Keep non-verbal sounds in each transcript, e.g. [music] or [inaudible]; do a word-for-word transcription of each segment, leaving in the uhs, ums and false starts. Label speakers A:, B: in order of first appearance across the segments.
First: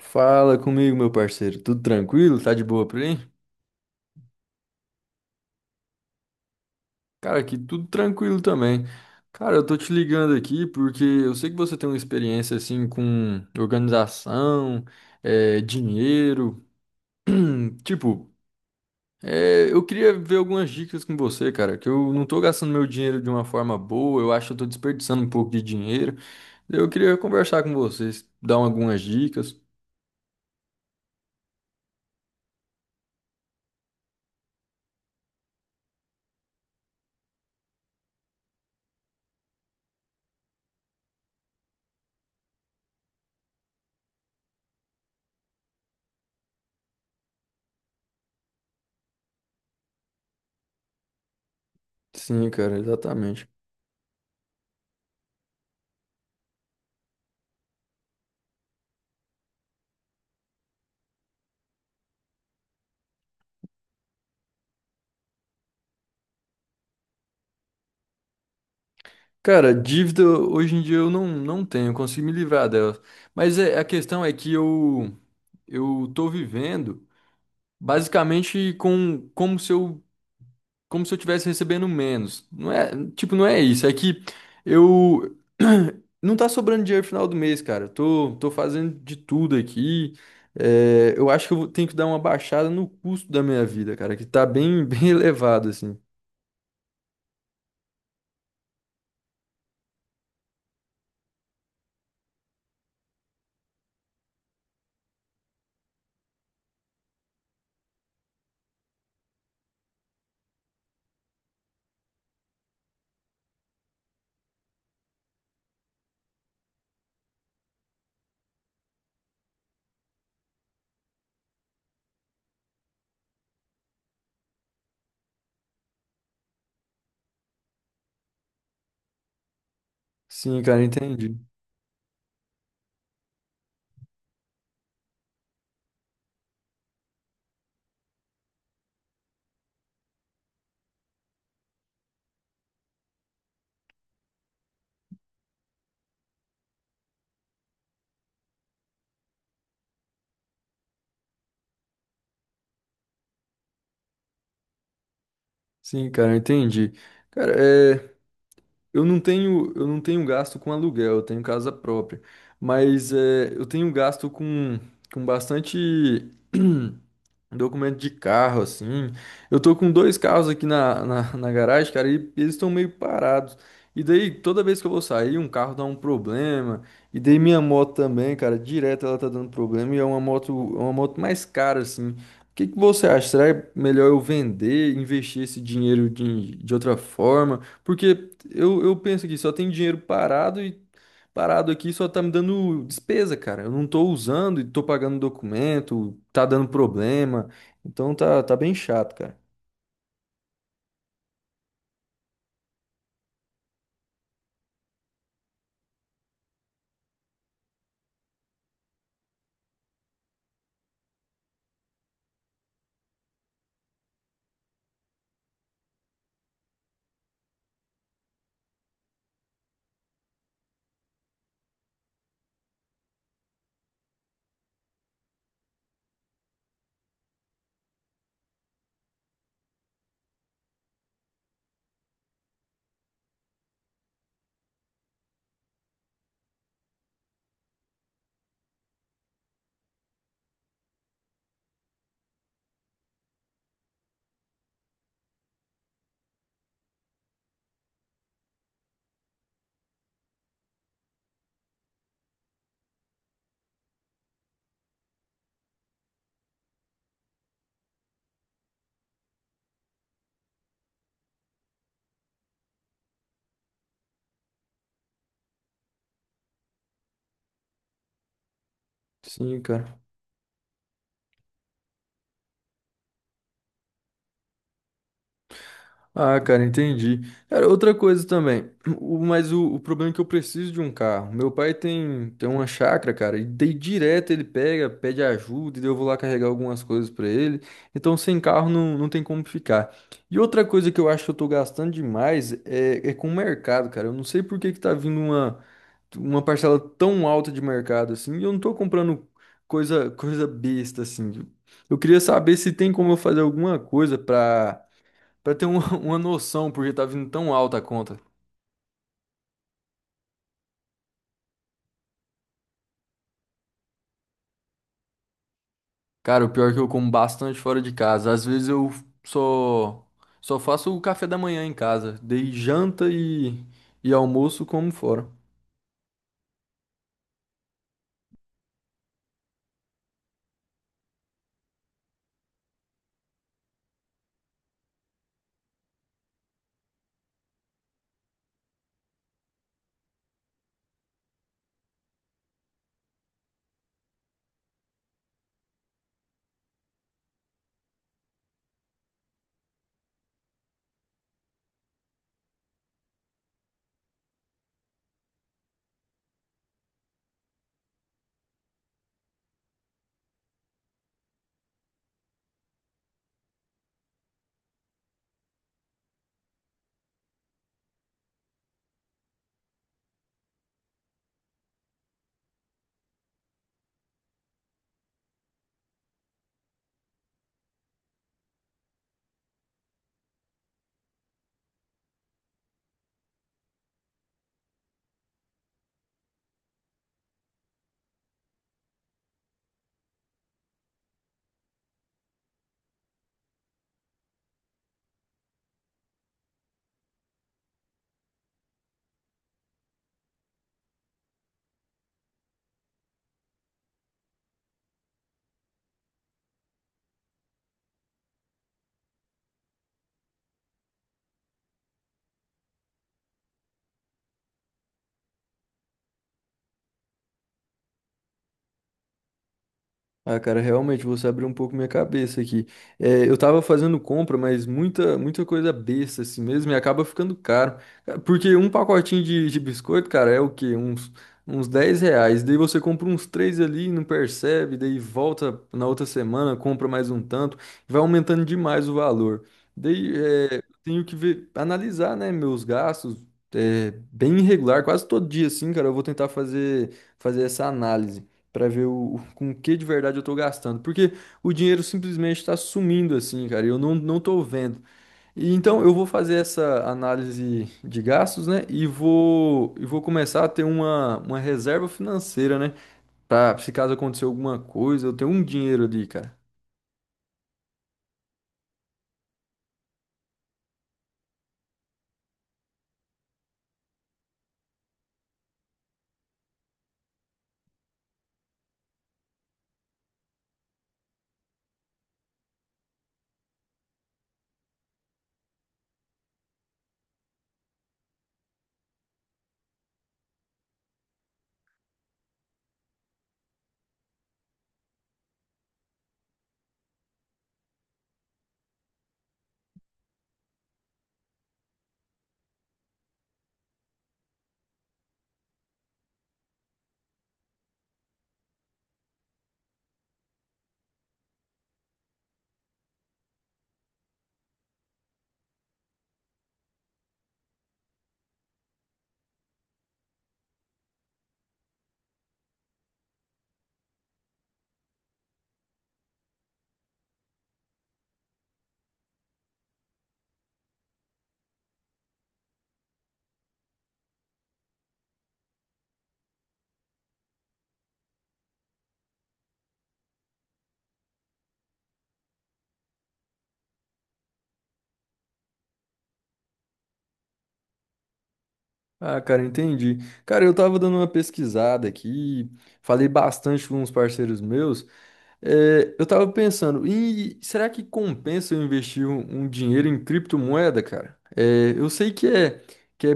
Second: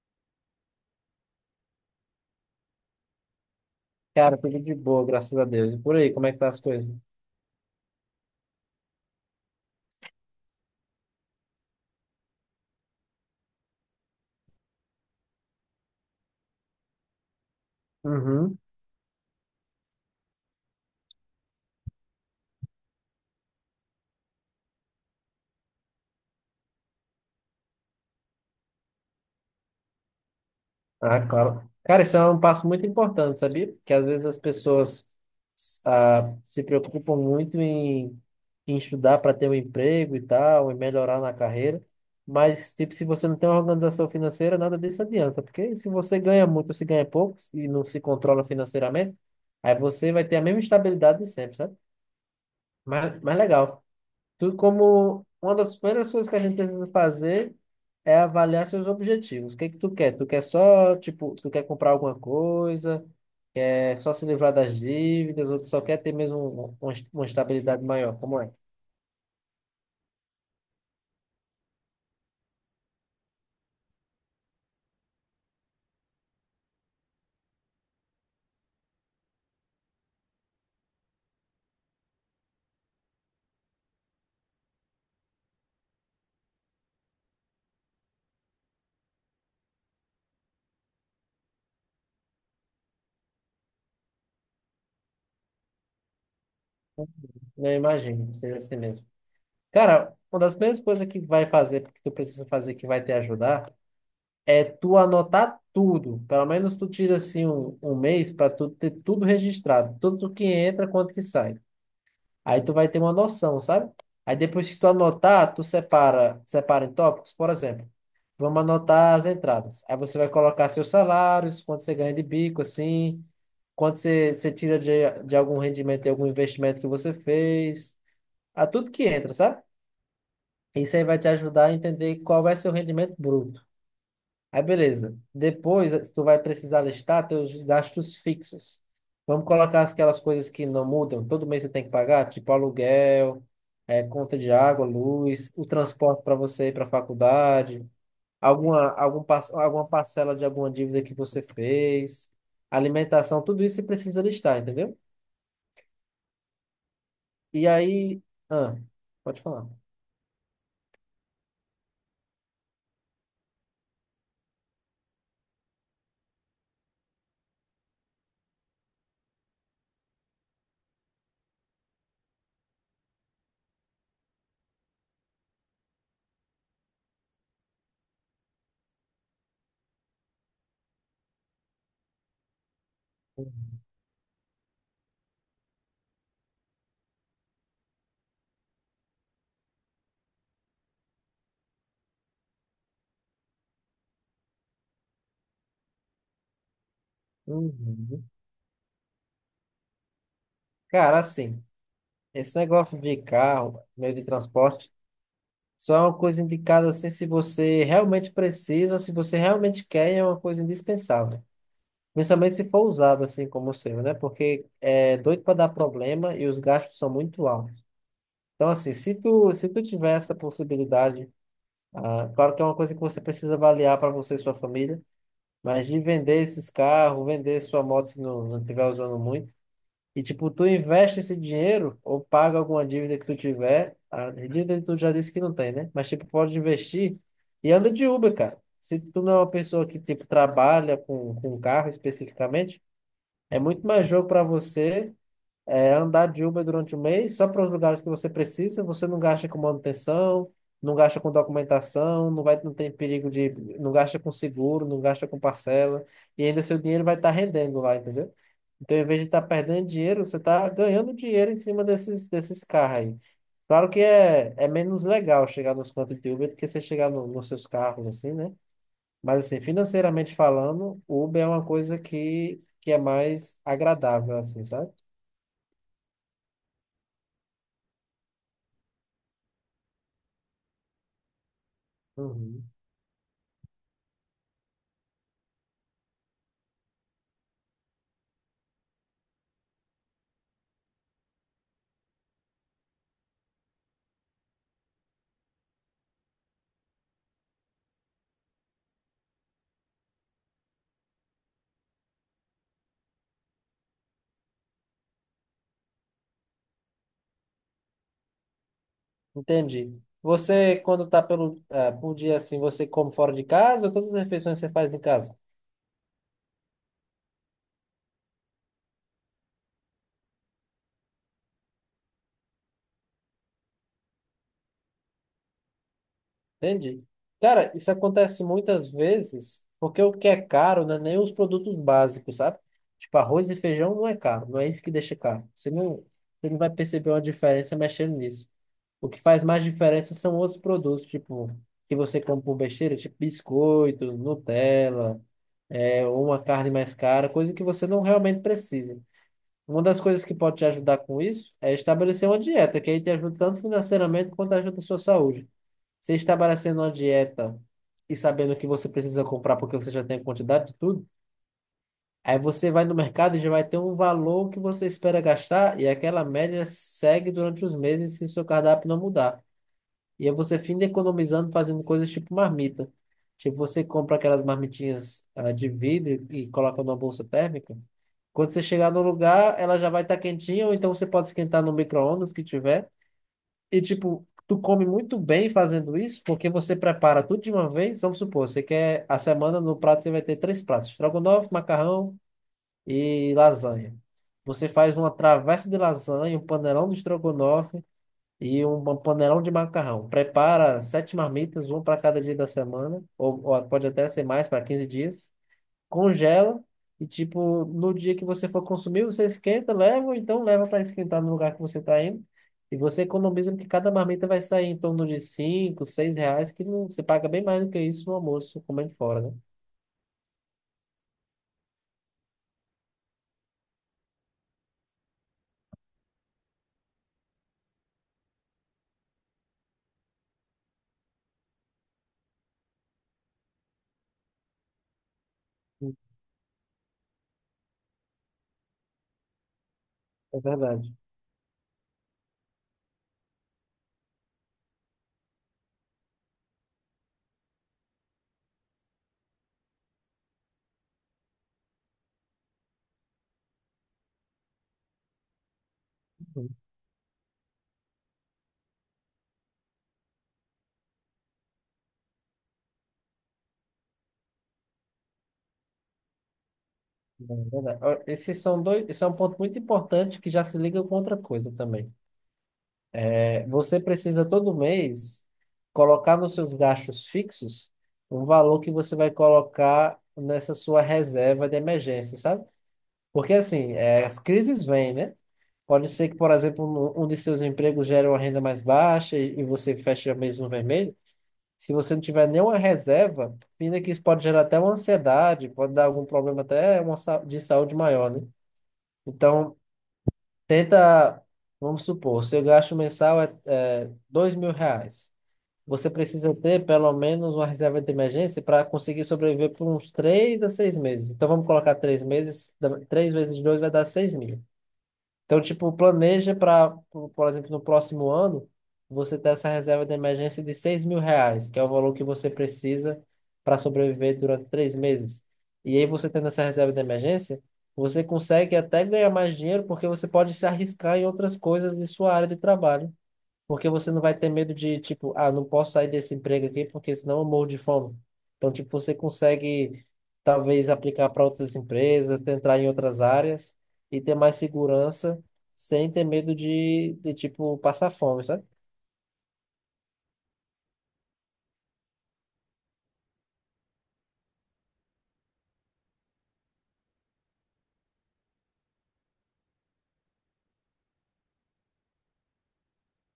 A: Fala comigo, meu parceiro. Tudo tranquilo? Tá de boa por aí?
B: Cara, tudo de boa, graças a Deus. E por aí, como é que tá as coisas?
A: Cara, aqui tudo tranquilo também. Cara, eu tô te ligando aqui porque eu sei que você tem uma experiência assim com organização, eh, dinheiro. Hum, Tipo,
B: Uhum.
A: eh, eu queria ver algumas dicas com você, cara, que eu não tô gastando meu dinheiro de uma forma boa, eu acho que eu tô desperdiçando um pouco de dinheiro. Eu queria conversar com vocês, dar algumas dicas.
B: Ah, claro. Cara, isso é um passo muito importante, sabia? Porque às vezes as pessoas ah, se preocupam muito em, em estudar para ter um emprego e tal, e melhorar na carreira. Mas, tipo, se você não tem uma organização financeira, nada disso adianta. Porque se você ganha muito ou se ganha pouco e não se controla financeiramente, aí você vai ter a mesma estabilidade de sempre, sabe?
A: Sim, cara,
B: Mas, mas
A: exatamente.
B: legal. Tudo como uma das primeiras coisas que a gente precisa fazer é avaliar seus objetivos. O que é que tu quer? Tu quer só, tipo, tu quer comprar alguma coisa, é só se livrar das dívidas, ou tu só quer ter mesmo uma uma estabilidade maior? Como é?
A: Cara, dívida hoje em dia eu não, não tenho, eu consigo me livrar dela. Mas é- a questão é que eu eu tô vivendo basicamente com como se eu como se eu tivesse recebendo menos. Não é, tipo, não é isso, é que eu [clears throat] não tá sobrando dinheiro no final do mês, cara. Eu Tô tô fazendo de tudo aqui. É, eu acho que eu vou- tenho que dar uma baixada no custo da minha vida, cara, que tá bem [laughs] bem elevado assim.
B: Não imagino que seja assim mesmo. Cara, uma das primeiras coisas que vai fazer, que tu precisa fazer que vai te ajudar, é tu anotar tudo. Pelo menos tu tira assim um, um mês para tu ter tudo registrado, tudo que entra, quanto que sai. Aí tu vai ter uma noção, sabe? Aí depois que tu anotar, tu separa, separa em tópicos, por exemplo. Vamos anotar as entradas. Aí você vai colocar seus salários, quanto você ganha de bico, assim, quanto você, você tira de, de algum rendimento, de algum investimento que você fez, a tudo que entra, sabe?
A: Sim, cara,
B: Isso aí vai te
A: entendi.
B: ajudar a entender qual vai ser o rendimento bruto. Aí, beleza. Depois, tu vai precisar listar teus gastos fixos. Vamos colocar aquelas coisas que não mudam. Todo mês você tem que pagar, tipo aluguel, eh, conta de água, luz, o transporte para você ir para a faculdade, alguma, algum, par- alguma parcela de alguma dívida que você fez, alimentação, tudo isso você precisa listar, entendeu?
A: Sim, cara, entendi. Cara,
B: E
A: é,
B: aí, ah,
A: Eu não
B: pode falar.
A: tenho, eu não tenho gasto com aluguel, eu tenho casa própria. Mas é, eu tenho gasto com, com bastante. [clears throat] Um documento de carro, assim. Eu tô com dois carros aqui na, na, na garagem, cara, e eles estão meio parados. E daí, toda vez que eu vou sair, um carro dá um problema. E daí minha moto também, cara, direto ela tá dando problema. E é uma moto, é uma moto mais cara, assim. O que que você acha? Será melhor eu vender, investir esse dinheiro de, de outra forma? Porque eu, eu penso que só tem dinheiro parado e parado aqui, só tá me dando despesa, cara. Eu não tô usando e tô pagando documento, tá dando problema. Então
B: Uhum.
A: tá, tá bem chato, cara.
B: Cara, assim, esse negócio de carro, meio de transporte. Só é uma coisa indicada assim se você realmente precisa, ou se você realmente quer, e é uma coisa indispensável. Principalmente se for usado assim como o seu, né? Porque é doido para dar problema e os gastos são muito altos. Então, assim, se tu, se tu tiver essa possibilidade, ah, claro que é uma coisa que você precisa avaliar para você e sua família, mas de vender esses carros, vender sua moto se não, não estiver usando muito. E, tipo, tu investe esse dinheiro ou paga alguma dívida que tu tiver. A dívida tu já disse que não tem, né? Mas, tipo, pode investir e anda de Uber, cara. Se tu não é uma pessoa que, tipo, trabalha com, com carro especificamente, é muito mais jogo para você é andar de Uber durante o mês só para os lugares que você precisa, você não gasta com manutenção, não gasta com documentação, não vai, não tem perigo de, não gasta com seguro, não gasta com parcela, e ainda seu dinheiro vai estar rendendo lá, entendeu? Então, em vez de estar perdendo dinheiro, você está ganhando dinheiro em cima desses, desses carros aí. Claro que é, é menos legal chegar nos pontos de Uber do que você chegar no- nos seus carros, assim, né? Mas,
A: Sim,
B: assim,
A: cara.
B: financeiramente falando, Uber é uma coisa que, que é mais agradável, assim, sabe?
A: Ah, cara, entendi. Cara, outra coisa também. O, mas o, o problema é que eu preciso de um carro. Meu pai tem, tem
B: Uhum.
A: uma chácara, cara, e daí direto ele pega, pede ajuda, e daí eu vou lá carregar algumas coisas pra ele. Então sem carro não, não tem como ficar. E outra coisa que eu acho que eu tô gastando demais é, é com o mercado, cara. Eu não sei por que que tá vindo uma. Uma parcela tão alta de mercado assim, e eu não tô comprando coisa coisa besta assim. Eu queria saber se tem como eu fazer alguma coisa pra para ter uma, [laughs] uma noção, porque tá vindo tão alta a conta.
B: Entendi. Você, quando tá pelo, ah, por dia assim, você come fora de casa ou todas as refeições você faz em casa?
A: Cara, o pior é que eu como bastante fora de casa. Às vezes eu só só faço o café da manhã em casa, dei janta e e almoço como fora.
B: Entendi. Cara, isso acontece muitas vezes porque o que é caro não é nem os produtos básicos, sabe? Tipo, arroz e feijão não é caro, não é isso que deixa caro. Você não, você não vai perceber uma diferença mexendo nisso. O que faz mais diferença são outros produtos, tipo, que você come por besteira, tipo biscoito, Nutella, é, ou uma carne mais cara, coisa que você não realmente precisa. Uma das coisas que pode te ajudar com isso é estabelecer uma dieta, que aí te ajuda tanto financeiramente quanto ajuda a sua saúde. Você estabelecendo uma dieta e sabendo o que você precisa comprar porque você já tem a quantidade de tudo, aí você vai no mercado e já vai ter um valor que você espera gastar e aquela média segue durante os meses se o seu cardápio não mudar. E aí você finda economizando fazendo coisas tipo marmita. Tipo, você compra aquelas marmitinhas ah, de vidro e coloca numa bolsa térmica. Quando você chegar no lugar, ela já vai estar quentinha, ou então você pode esquentar no micro-ondas que tiver. E tipo, tu come muito bem fazendo isso, porque você prepara tudo de uma vez. Vamos supor, você quer a semana no prato, você vai ter três pratos: estrogonofe, macarrão e lasanha. Você faz uma travessa de lasanha, um panelão de estrogonofe e um ba- panelão de macarrão. Prepara sete marmitas, uma para cada dia da semana, ou, ou pode até ser mais para quinze dias. Congela e, tipo, no dia que você for consumir, você esquenta, leva, ou então leva para esquentar no lugar que você está indo. E você economiza, porque cada marmita vai sair em torno de cinco seis reais, que não, você paga bem mais do que isso no almoço, comendo fora, né?
A: Ah, cara, realmente você abriu um pouco minha cabeça aqui. É, eu tava fazendo compra, mas muita, muita coisa besta assim mesmo e acaba ficando caro. Ca- Porque um pacotinho de, de biscoito, cara, é o quê? Uns, uns dez reais. Daí você compra uns três ali, não percebe, daí volta na outra semana, compra mais um tanto, vai aumentando demais o valor. Daí
B: É
A: é,
B: verdade.
A: tenho que ver, analisar, né, meus gastos. É, bem irregular, quase todo dia assim, cara, eu vou tentar fazer, fazer essa análise. Pra ver o, com o que de verdade eu tô gastando, porque o dinheiro simplesmente tá sumindo assim, cara, e eu não, não tô vendo. E então eu vou fazer
B: Uhum.
A: essa análise de gastos, né, e vou e vou começar a ter uma, uma reserva financeira, né, pra se caso acontecer alguma coisa, eu ter um dinheiro ali, cara.
B: É verdade. Ó, esses são dois, esse é um ponto muito importante que já se liga com outra coisa também. Você precisa todo mês colocar nos seus gastos fixos o valor que você vai colocar nessa sua reserva de emergência, sabe? Porque assim, é, as crises vêm, né? Pode ser que, por exemplo, um um de seus empregos gere uma renda mais baixa e, e você fecha mês no vermelho. Se você não tiver nenhuma reserva, ainda que isso pode gerar até uma ansiedade, pode dar algum problema até uma, sa- de saúde maior, né? Então, tenta, vamos supor, seu gasto mensal é, é dois mil reais. Você precisa ter pelo menos uma reserva de emergência para conseguir sobreviver por uns três a seis meses. Então vamos colocar três meses, dá- três vezes dois vai dar seis mil. Então, tipo, planeja para, por por exemplo, no próximo ano, você ter essa reserva de emergência de seis mil reais, que é o valor que você precisa para sobreviver durante três meses. E aí você tendo essa reserva de emergência, você consegue até ganhar mais dinheiro porque você pode se arriscar em outras coisas de sua área de trabalho. Porque você não vai ter medo de, tipo, ah, não posso sair desse emprego aqui porque senão eu morro de fome. Então, tipo, você consegue talvez aplicar para outras empresas, entrar em outras áreas e ter mais segurança sem ter medo de, de tipo, passar fome, sabe?
A: Ah, cara, entendi. Cara, eu tava dando uma pesquisada aqui, falei bastante com uns parceiros meus. É, eu tava pensando, e será que compensa eu investir um, um dinheiro em criptomoeda, cara? É, eu sei que é, que é,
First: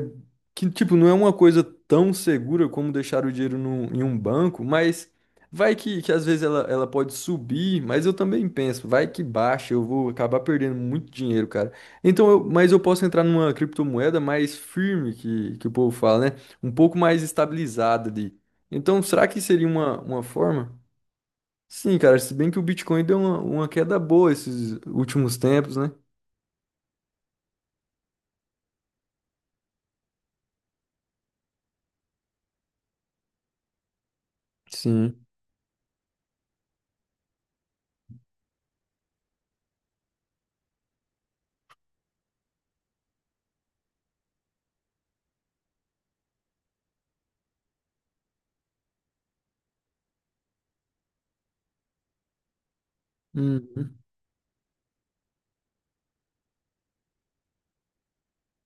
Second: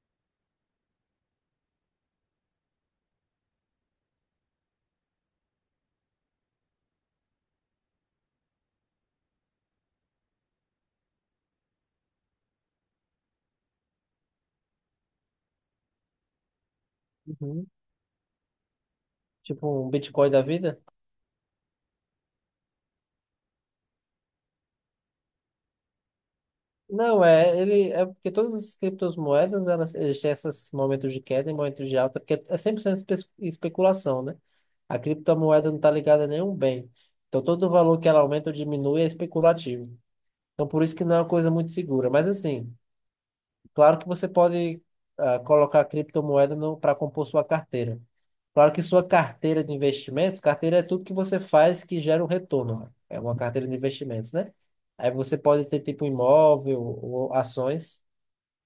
A: que tipo, não é uma coisa tão segura como deixar o dinheiro num- em um banco, mas vai que, que às vezes ela, ela pode subir, mas eu também penso, vai que baixa, eu vou acabar perdendo muito dinheiro, cara. Então, eu- mas eu posso entrar numa criptomoeda mais firme, que, que o povo fala, né? Um pouco mais
B: Uhum.
A: estabilizada ali. Então, será que seria
B: Tipo um
A: uma, uma
B: Bitcoin da
A: forma?
B: vida.
A: Sim, cara, se bem que o Bitcoin deu uma, uma queda boa esses últimos tempos, né?
B: Não, é, ele, é porque todas as criptomoedas, elas, eles têm esses momentos de queda e momentos de alta, porque é cem por cento espe- especulação, né? A
A: Sim.
B: criptomoeda não está ligada a nenhum bem. Então, todo o valor que ela aumenta ou diminui é especulativo. Então, por isso que não é uma coisa muito segura. Mas, assim, claro que você pode ah, colocar criptomoeda para compor sua carteira. Claro que sua carteira de investimentos, carteira é tudo que você faz que gera um retorno. Né? É uma carteira de
A: Uhum.
B: investimentos, né? Aí você pode ter tipo imóvel ou ações.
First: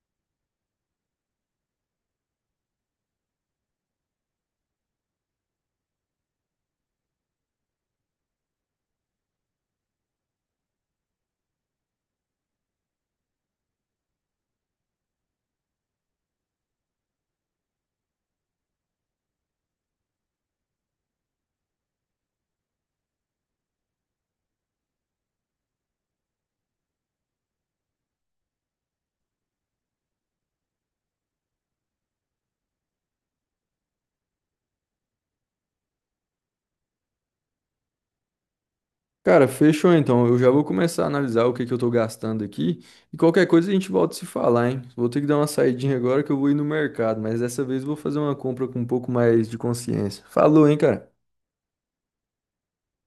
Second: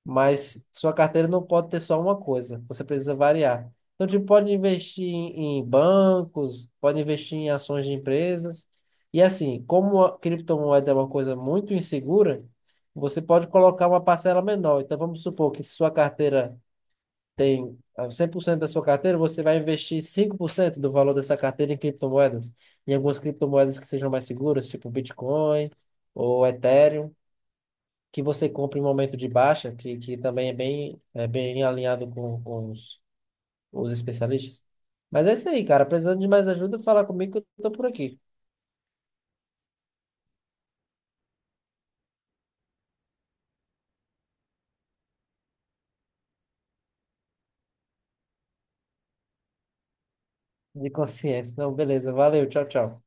B: Mas sua carteira não pode ter só uma coisa, você precisa variar. Então, tipo, pode investir em em bancos, pode investir em ações de empresas. E assim, como a criptomoeda é uma coisa muito insegura, você pode colocar uma parcela menor. Então, vamos supor que se sua carteira tem ah, cem por cento da sua carteira, você vai investir cinco por cento do valor dessa carteira em criptomoedas, em algumas criptomoedas que sejam mais seguras, tipo Bitcoin ou Ethereum que você compra em momento de baixa, que, que também é bem, é bem alinhado com, com os, os especialistas. Mas é isso aí, cara. Precisando de mais ajuda, fala comigo que eu tô por aqui.
A: Cara, fechou então. Eu já vou começar a analisar o que que eu tô gastando aqui. E qualquer coisa a gente volta a se falar, hein? Vou ter que dar uma saidinha agora que eu vou ir no mercado, mas dessa vez eu vou fazer uma compra com um pouco mais de consciência. Falou, hein,
B: De
A: cara?
B: consciência. Não, beleza. Valeu. Tchau, tchau.